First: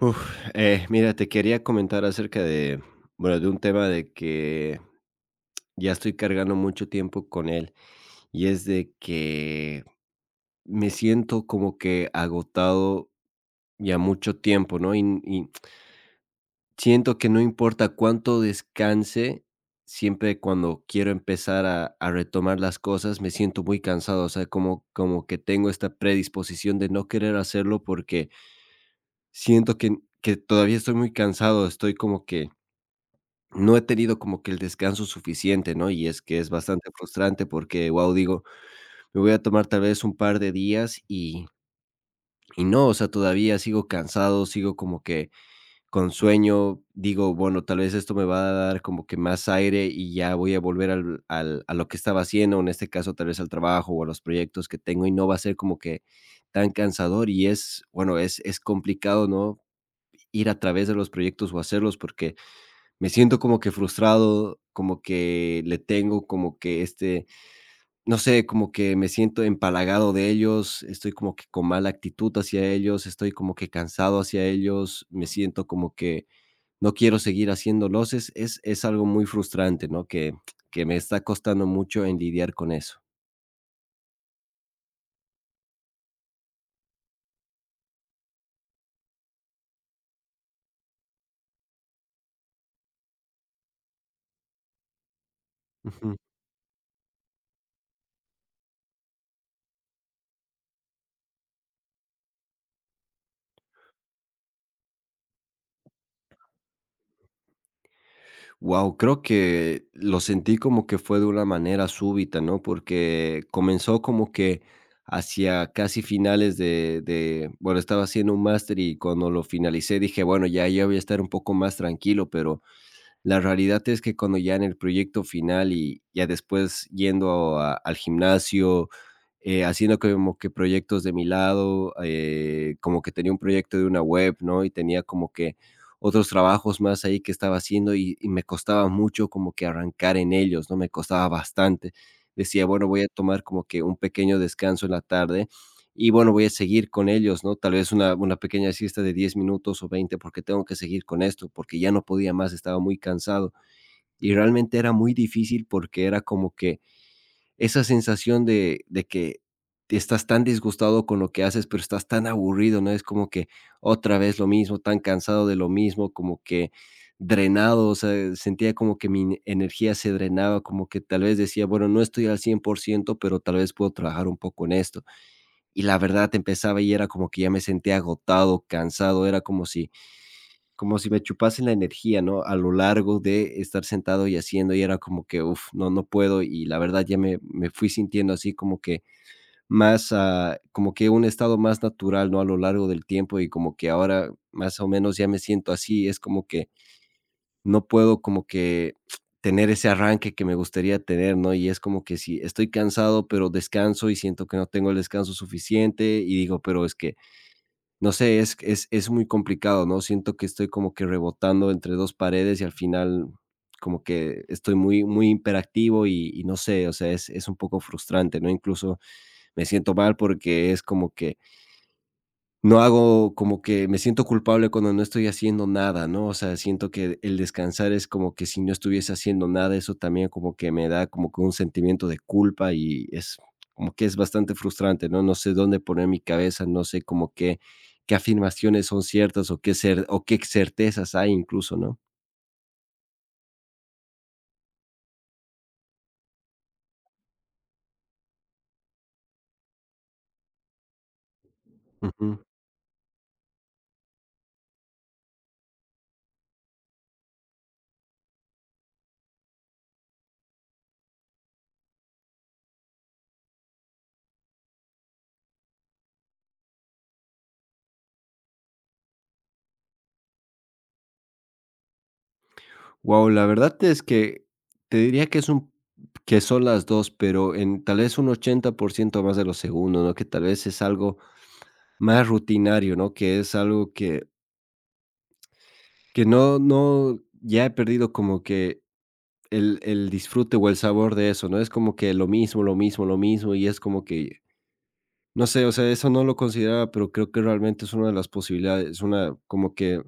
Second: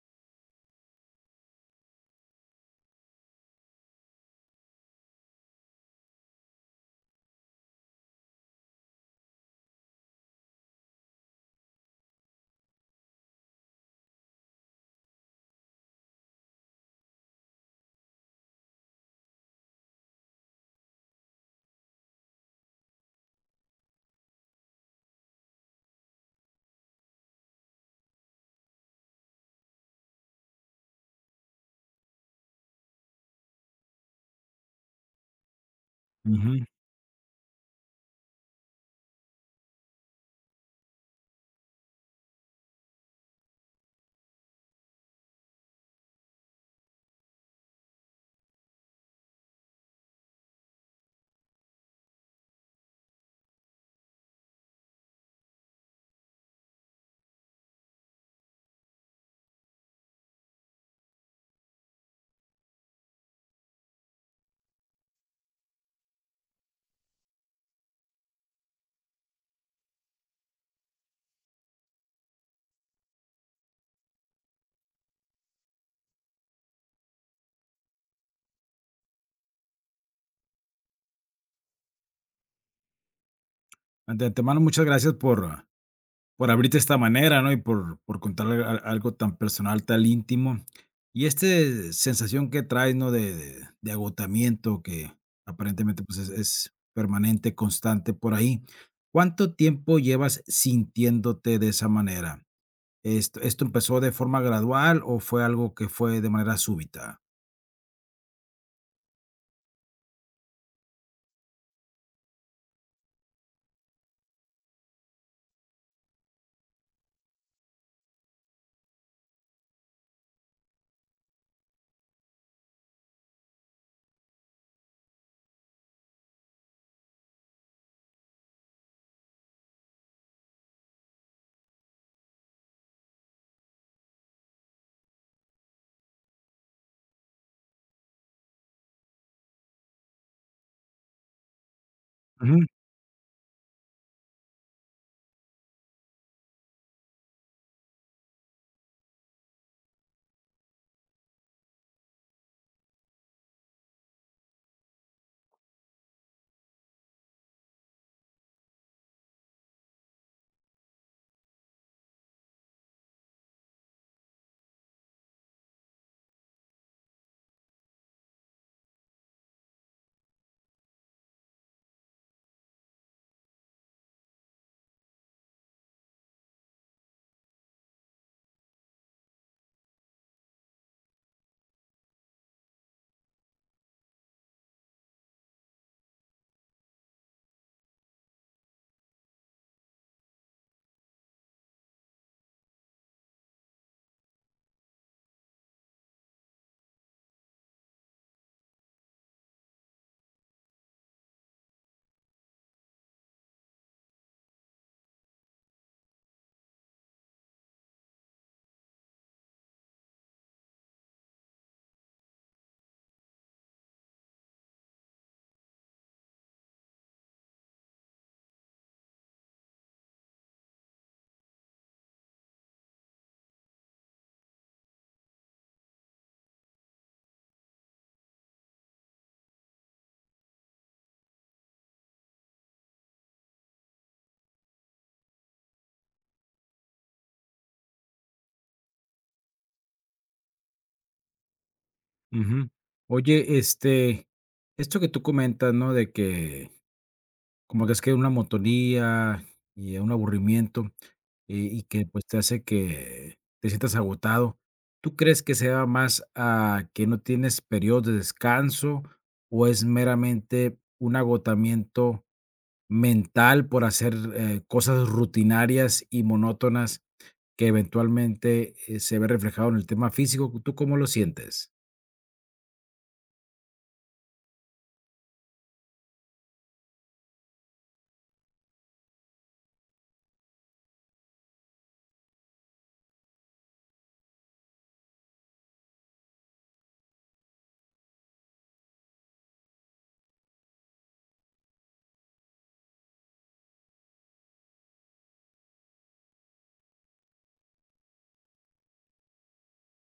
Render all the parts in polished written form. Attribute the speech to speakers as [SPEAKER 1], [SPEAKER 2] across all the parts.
[SPEAKER 1] Mira, te quería comentar acerca de, bueno, de un tema de que ya estoy cargando mucho tiempo con él y es de que me siento como que agotado ya mucho tiempo, ¿no? Y siento que no importa cuánto descanse, siempre cuando quiero empezar a retomar las cosas, me siento muy cansado, o sea, como que tengo esta predisposición de no querer hacerlo porque siento que todavía estoy muy cansado, estoy como que no he tenido como que el descanso suficiente, ¿no? Y es que es
[SPEAKER 2] Ujú.
[SPEAKER 1] bastante frustrante porque, digo, me voy a tomar tal vez un par de días y no, o sea, todavía sigo cansado, sigo como que con sueño, digo, bueno, tal vez esto me va a dar como que más aire y ya voy a volver al a lo que estaba haciendo, en este caso, tal vez al trabajo o a los proyectos que tengo y no va a ser como que tan cansador y es, bueno, es complicado, ¿no? Ir a través de los proyectos o hacerlos porque me siento como que frustrado, como que le tengo como que este, no sé, como que me siento empalagado de ellos, estoy como que con mala actitud hacia ellos, estoy como que cansado hacia ellos, me siento como que no quiero seguir haciendo loses. Es algo muy frustrante, ¿no? Que me está costando mucho en lidiar con eso.
[SPEAKER 2] Ante antemano muchas gracias por abrirte de esta manera, ¿no? Y por contar a algo tan personal, tan íntimo. Y esta sensación que traes, ¿no? De agotamiento que aparentemente,
[SPEAKER 1] Ujú.
[SPEAKER 2] pues, es permanente, constante por ahí. ¿Cuánto tiempo llevas sintiéndote de esa manera? ¿Esto empezó de forma gradual o fue algo que fue de manera súbita?
[SPEAKER 1] Wow, Creo que lo sentí como que fue de una manera súbita, ¿no? Porque comenzó como que hacia casi finales de bueno, estaba haciendo un máster y cuando lo finalicé dije: "Bueno, ya voy a estar un poco más tranquilo", pero la realidad es que cuando ya en el proyecto final y ya después yendo al gimnasio, haciendo como que proyectos de mi lado, como que tenía un proyecto de una web, ¿no? Y tenía como que otros trabajos más ahí que estaba haciendo y me costaba mucho como que arrancar en ellos, ¿no? Me costaba bastante.
[SPEAKER 2] Ujú,
[SPEAKER 1] Decía, bueno, voy a tomar como que un pequeño descanso en la tarde y bueno, voy a seguir con ellos, ¿no? Tal vez una pequeña siesta de 10 minutos o 20 porque tengo que seguir con esto, porque ya no podía más, estaba muy cansado. Y realmente era muy difícil porque era como que esa sensación de que estás tan disgustado con lo que haces, pero estás tan aburrido, ¿no? Es como que otra vez lo mismo, tan cansado de lo mismo, como que drenado, o sea, sentía como que mi energía se drenaba, como que tal vez decía, bueno, no estoy al 100% pero tal vez puedo trabajar un poco en esto y la verdad empezaba y era como que ya me sentía agotado, cansado, era como si me chupasen la energía, ¿no? A lo largo de estar sentado y haciendo y era como que, no, puedo y la verdad ya me fui sintiendo así como que más, como que un estado más natural, ¿no? A lo largo del tiempo y como que ahora más o menos ya me siento así, es como que no puedo como que tener ese arranque que me gustaría tener, ¿no? Y es como que si estoy cansado, pero descanso y siento que no tengo el descanso suficiente y digo, pero es que no sé, es muy complicado, ¿no? Siento que estoy como que rebotando entre 2 paredes y al final como que estoy muy hiperactivo y no sé, o sea, es un poco frustrante, ¿no? Incluso me siento mal porque es como que no hago como que me siento culpable cuando no estoy haciendo nada, ¿no? O sea, siento que el descansar es como que si no estuviese haciendo nada, eso también como que me da como que un sentimiento de culpa y es como que es bastante frustrante, ¿no? No sé dónde poner mi cabeza, no sé como que qué afirmaciones son ciertas o qué cer o qué certezas hay incluso, ¿no?
[SPEAKER 2] ujú. Oye, esto que tú comentas, ¿no? De que Como que es que una monotonía y un aburrimiento, y que, pues, te
[SPEAKER 1] wow
[SPEAKER 2] hace que te sientas agotado. ¿Tú crees que se deba más a que no tienes periodos de descanso, o es meramente un agotamiento mental por hacer, cosas rutinarias y monótonas que eventualmente, se ve reflejado en el tema físico? ¿Tú cómo lo sientes?
[SPEAKER 1] la verdad es que te diría que es un que son las 2 pero en tal vez un 80% más de lo segundo, ¿no? Que tal vez es algo más rutinario, ¿no? Que es algo que no, no, ya he perdido como que el disfrute o el sabor de eso, ¿no? Es como que lo mismo, lo mismo, lo mismo, y es como que no sé, o sea, eso no lo consideraba, pero creo que realmente es una de las posibilidades, una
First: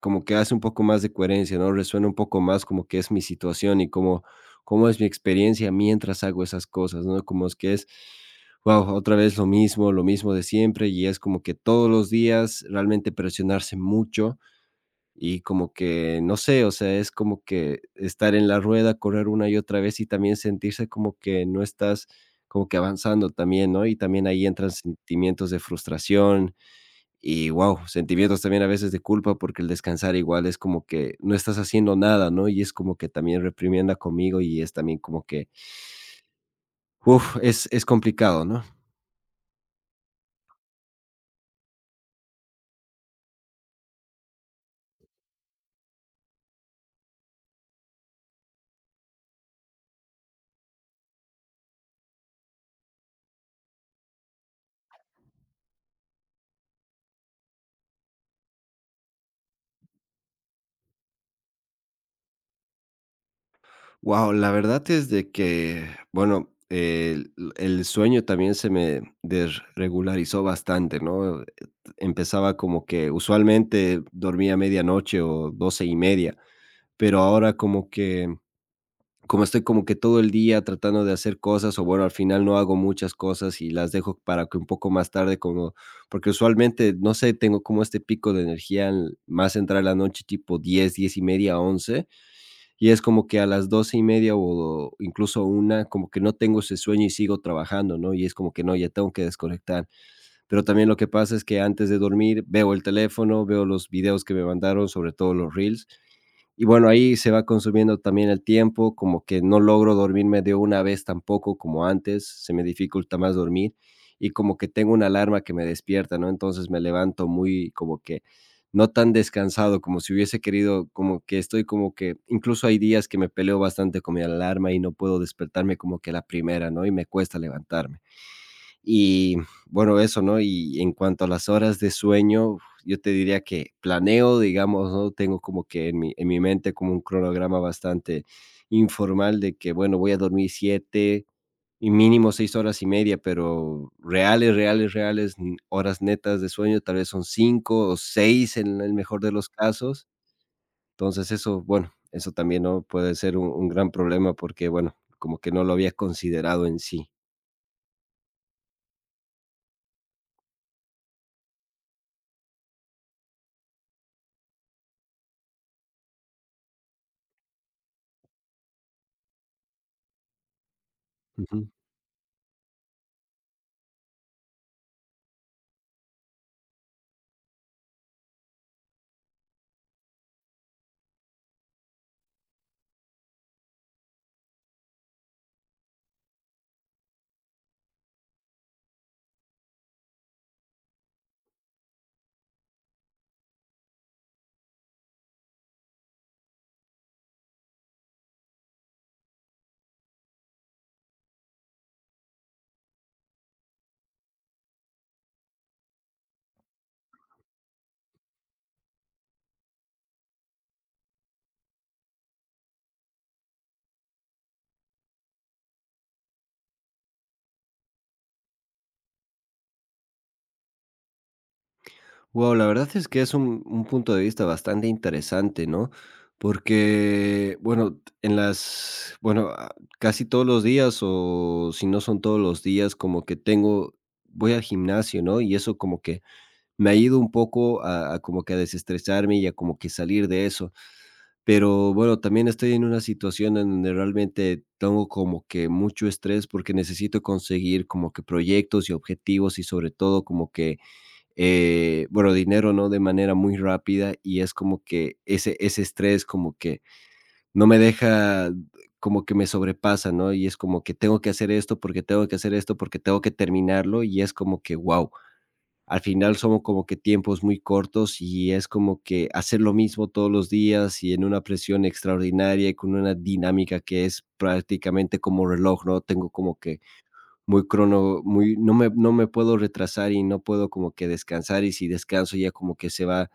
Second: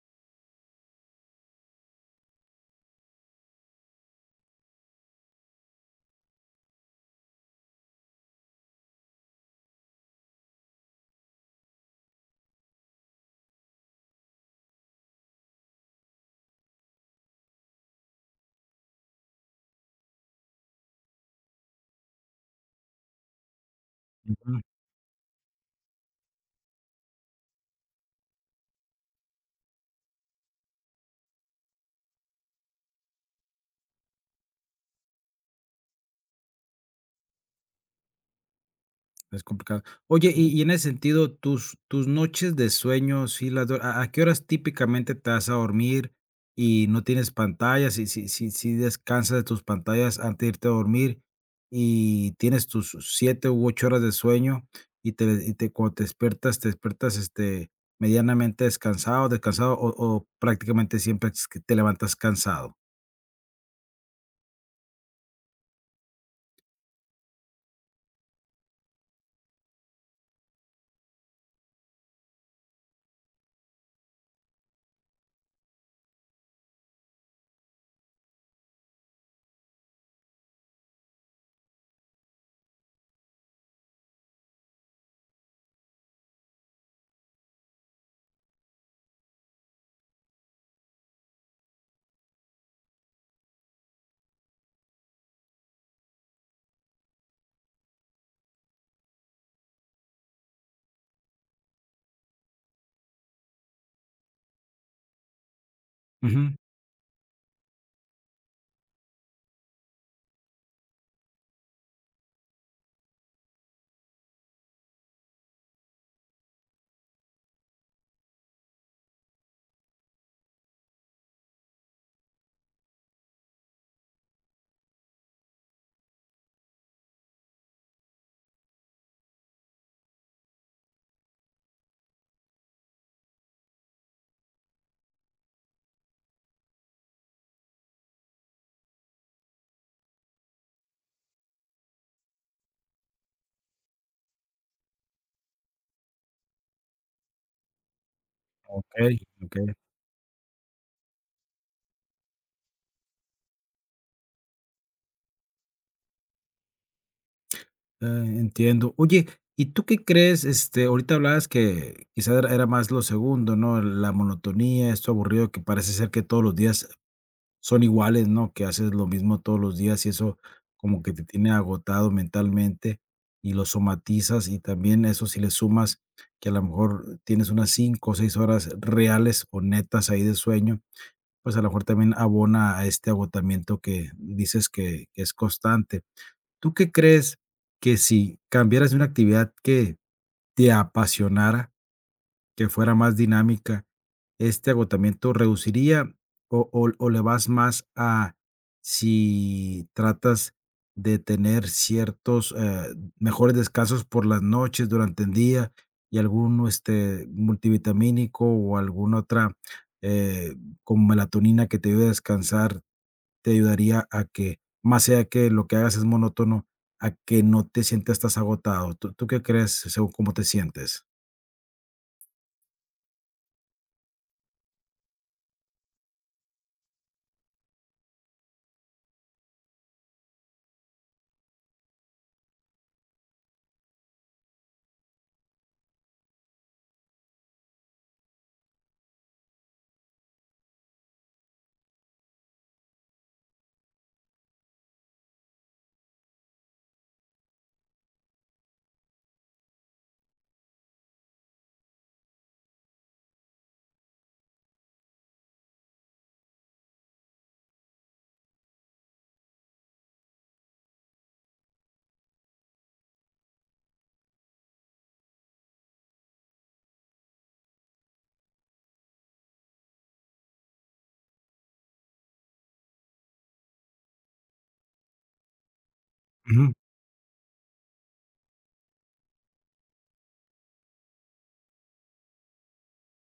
[SPEAKER 1] como que hace un poco más de coherencia, ¿no? Resuena un poco más como que es mi situación y cómo es mi experiencia mientras hago esas cosas, ¿no? Como es que es, wow otra vez lo mismo de siempre, y es como que todos los días realmente presionarse mucho y como que, no sé, o sea, es como que estar en la rueda, correr una y otra vez y también sentirse como que no estás como que avanzando también, ¿no? Y también ahí entran sentimientos de frustración y, sentimientos también a veces de culpa porque el descansar igual es como que no estás haciendo nada, ¿no? Y es como que también reprimienda conmigo y es también como que, es complicado, ¿no?
[SPEAKER 2] Es complicado. Oye, y en ese sentido, tus noches de sueño, sí las due a qué horas típicamente te vas a dormir y no tienes pantallas? Y si descansas de tus pantallas antes de irte a dormir y tienes tus 7 u 8 horas de sueño y te cuando te despiertas, ¿medianamente descansado, descansado o prácticamente siempre es que te levantas cansado?
[SPEAKER 1] Wow, la verdad es de que, bueno, el sueño también se me desregularizó bastante, ¿no? Empezaba como que usualmente dormía medianoche o 12:30, pero ahora como que como estoy como que todo el día tratando de hacer cosas, o bueno, al final no hago muchas cosas y las dejo para que un poco más tarde como porque usualmente, no sé, tengo como este pico de energía más entrar la noche tipo 10:30, 11 y es como que a las 12:30 o incluso una, como que no tengo ese sueño y sigo trabajando, ¿no? Y es como que no, ya tengo que desconectar. Pero también lo que pasa es que antes de dormir veo el teléfono, veo los videos que me mandaron, sobre todo los reels,
[SPEAKER 2] Ujú,
[SPEAKER 1] y bueno, ahí se va consumiendo también el tiempo, como que no logro dormirme de una vez tampoco como antes, se me dificulta más dormir y como que tengo una alarma que me despierta, ¿no? Entonces me levanto muy como que no tan descansado como si hubiese querido, como que estoy como que, incluso hay días que me peleo bastante con mi alarma y no puedo despertarme como que a la primera, ¿no? Y me cuesta levantarme. Y bueno, eso, ¿no? Y en cuanto a las horas de sueño, yo te diría que planeo, digamos, ¿no? Tengo como que en mi mente como un cronograma bastante informal de que, bueno, voy a dormir 7 y mínimo 6 horas y media, pero reales, reales, reales, horas netas de sueño, tal vez son 5 o 6 en el
[SPEAKER 2] okey,
[SPEAKER 1] mejor de los
[SPEAKER 2] okey.
[SPEAKER 1] casos. Entonces eso, bueno, eso también, ¿no? Puede ser un gran problema porque, bueno, como que no lo había considerado en sí.
[SPEAKER 2] Entiendo. Oye, ¿y tú qué crees? Ahorita hablabas que quizá era más lo segundo, ¿no? La monotonía, esto aburrido que parece ser que todos los días son iguales, ¿no? Que haces lo mismo todos los días y eso como que te tiene
[SPEAKER 1] Ujú.
[SPEAKER 2] agotado mentalmente y lo somatizas, y también eso si le sumas que a lo mejor tienes unas 5 o 6 horas reales o netas ahí de sueño, pues a lo mejor también abona a este agotamiento que dices que es constante. ¿Tú qué crees que si cambiaras de una actividad que te apasionara, que fuera más dinámica, este agotamiento reduciría o le vas más a si tratas de tener ciertos mejores descansos por las noches durante el día y algún multivitamínico o alguna otra eh, como melatonina que te ayude a descansar te ayudaría a que, más allá que lo que hagas es monótono, a que no te sientas estás agotado. ¿Tú tú qué crees según cómo te sientes?
[SPEAKER 1] Wow, la verdad es que es un punto de vista bastante interesante, ¿no? Porque, bueno, en las bueno, ah, casi todos los días, o si no son todos los días, como que tengo voy al gimnasio, ¿no? Y eso como que me ha ido un poco a como que a desestresarme y a como que salir de eso. Pero, bueno, también estoy en una situación en donde realmente tengo como que mucho estrés, porque necesito conseguir como que proyectos y objetivos, y sobre todo como que bueno, dinero, ¿no? De manera muy rápida y es como que ese estrés como que no me deja, como que me sobrepasa, ¿no? Y es como que tengo que hacer esto porque tengo que hacer esto porque tengo que terminarlo y es como que, al final somos como que tiempos muy cortos y es como que hacer lo mismo todos los días y en una presión extraordinaria y con una dinámica que es prácticamente como reloj, ¿no? Tengo como
[SPEAKER 2] Ujú.
[SPEAKER 1] que muy no me puedo retrasar y no puedo como que descansar, y si descanso ya como que se va,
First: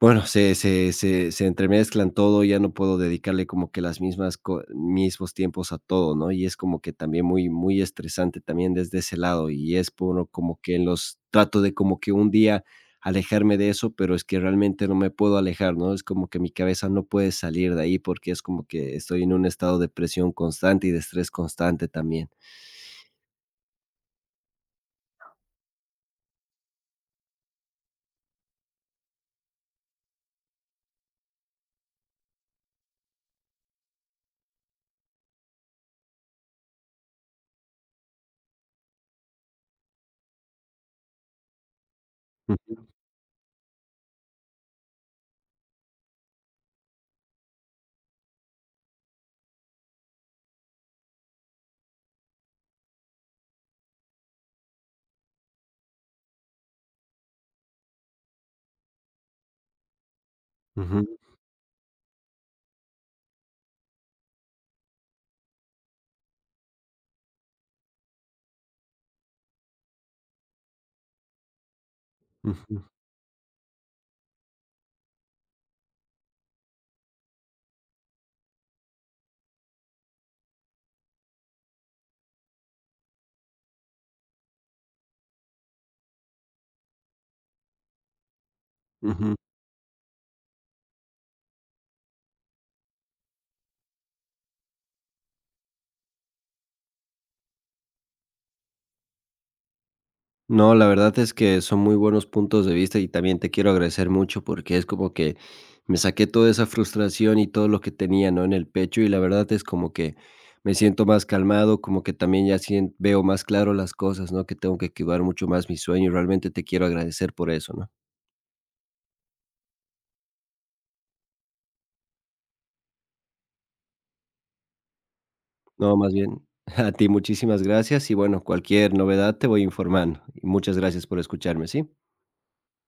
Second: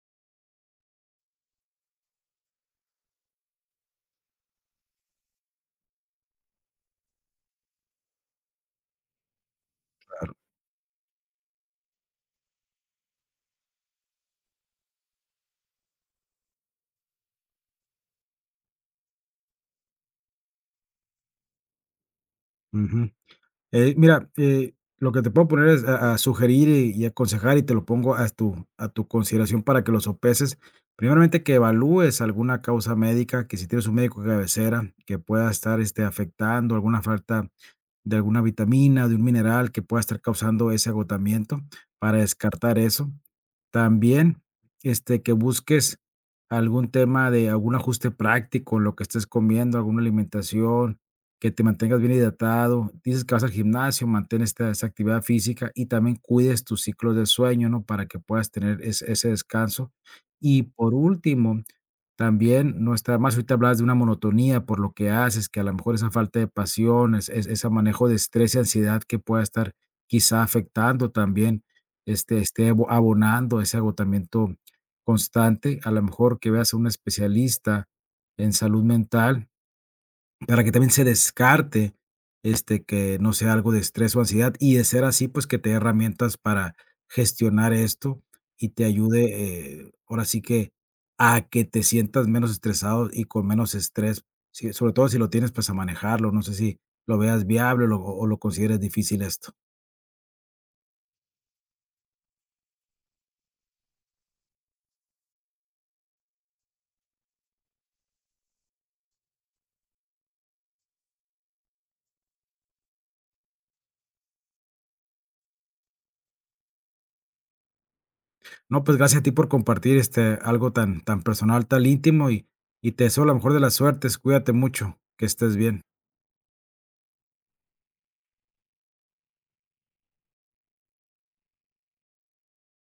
[SPEAKER 1] bueno, se entremezclan todo, ya no puedo dedicarle como que las mismas co mismos tiempos a todo, ¿no? Y es como que también muy estresante también desde ese lado, y es puro como que en los trato de como que un día alejarme de eso, pero es que realmente no me puedo alejar, ¿no? Es como que mi cabeza no puede salir de ahí, porque es como que estoy en un estado de presión constante y de estrés constante también.
[SPEAKER 2] Ujú. Mira, lo que te puedo poner es a sugerir y aconsejar, y te lo pongo a tu consideración para que lo sopeses. Primeramente, que evalúes alguna causa médica, que si tienes un médico de cabecera que pueda estar, afectando alguna falta de alguna vitamina, de un mineral que pueda estar causando ese agotamiento para descartar
[SPEAKER 1] Ujú,
[SPEAKER 2] eso. También, que busques algún tema de algún ajuste práctico en lo que estés comiendo, alguna alimentación, que te mantengas bien hidratado. Dices que vas al gimnasio, mantén esta, esa actividad física y también cuides tus ciclos de sueño, ¿no? Para que puedas tener ese descanso. Y por
[SPEAKER 1] ujú,
[SPEAKER 2] último, también no está más, ahorita hablas de una monotonía por lo que haces, que a lo mejor esa falta de pasión, es ese manejo de estrés y ansiedad que pueda estar quizá afectando también, esté
[SPEAKER 1] ujú,
[SPEAKER 2] abonando ese agotamiento constante. A lo mejor que veas a un especialista en salud mental para que también se descarte, que no sea algo de estrés o ansiedad, y de ser así, pues, que te dé herramientas para gestionar esto y te
[SPEAKER 1] ujú.
[SPEAKER 2] ayude, ahora sí que, a que te sientas menos estresado y con menos estrés, sí, sobre todo si lo tienes, pues, a manejarlo. No sé si lo veas viable o lo consideres difícil esto.
[SPEAKER 1] No, la verdad es que son muy buenos puntos de vista y también te quiero agradecer mucho porque es como que me saqué toda esa frustración y todo lo que tenía, ¿no? En el pecho y la verdad es como que me siento más calmado, como que también ya veo más claro las cosas, ¿no? Que tengo que cuidar mucho más mi sueño y realmente te quiero agradecer por eso, ¿no?
[SPEAKER 2] No, pues, gracias a ti por compartir, algo tan personal, tan íntimo y te deseo la mejor de las suertes. Cuídate mucho, que estés bien.
[SPEAKER 1] No, más bien a ti muchísimas gracias y bueno, cualquier novedad te voy informando y muchas gracias por escucharme, ¿sí?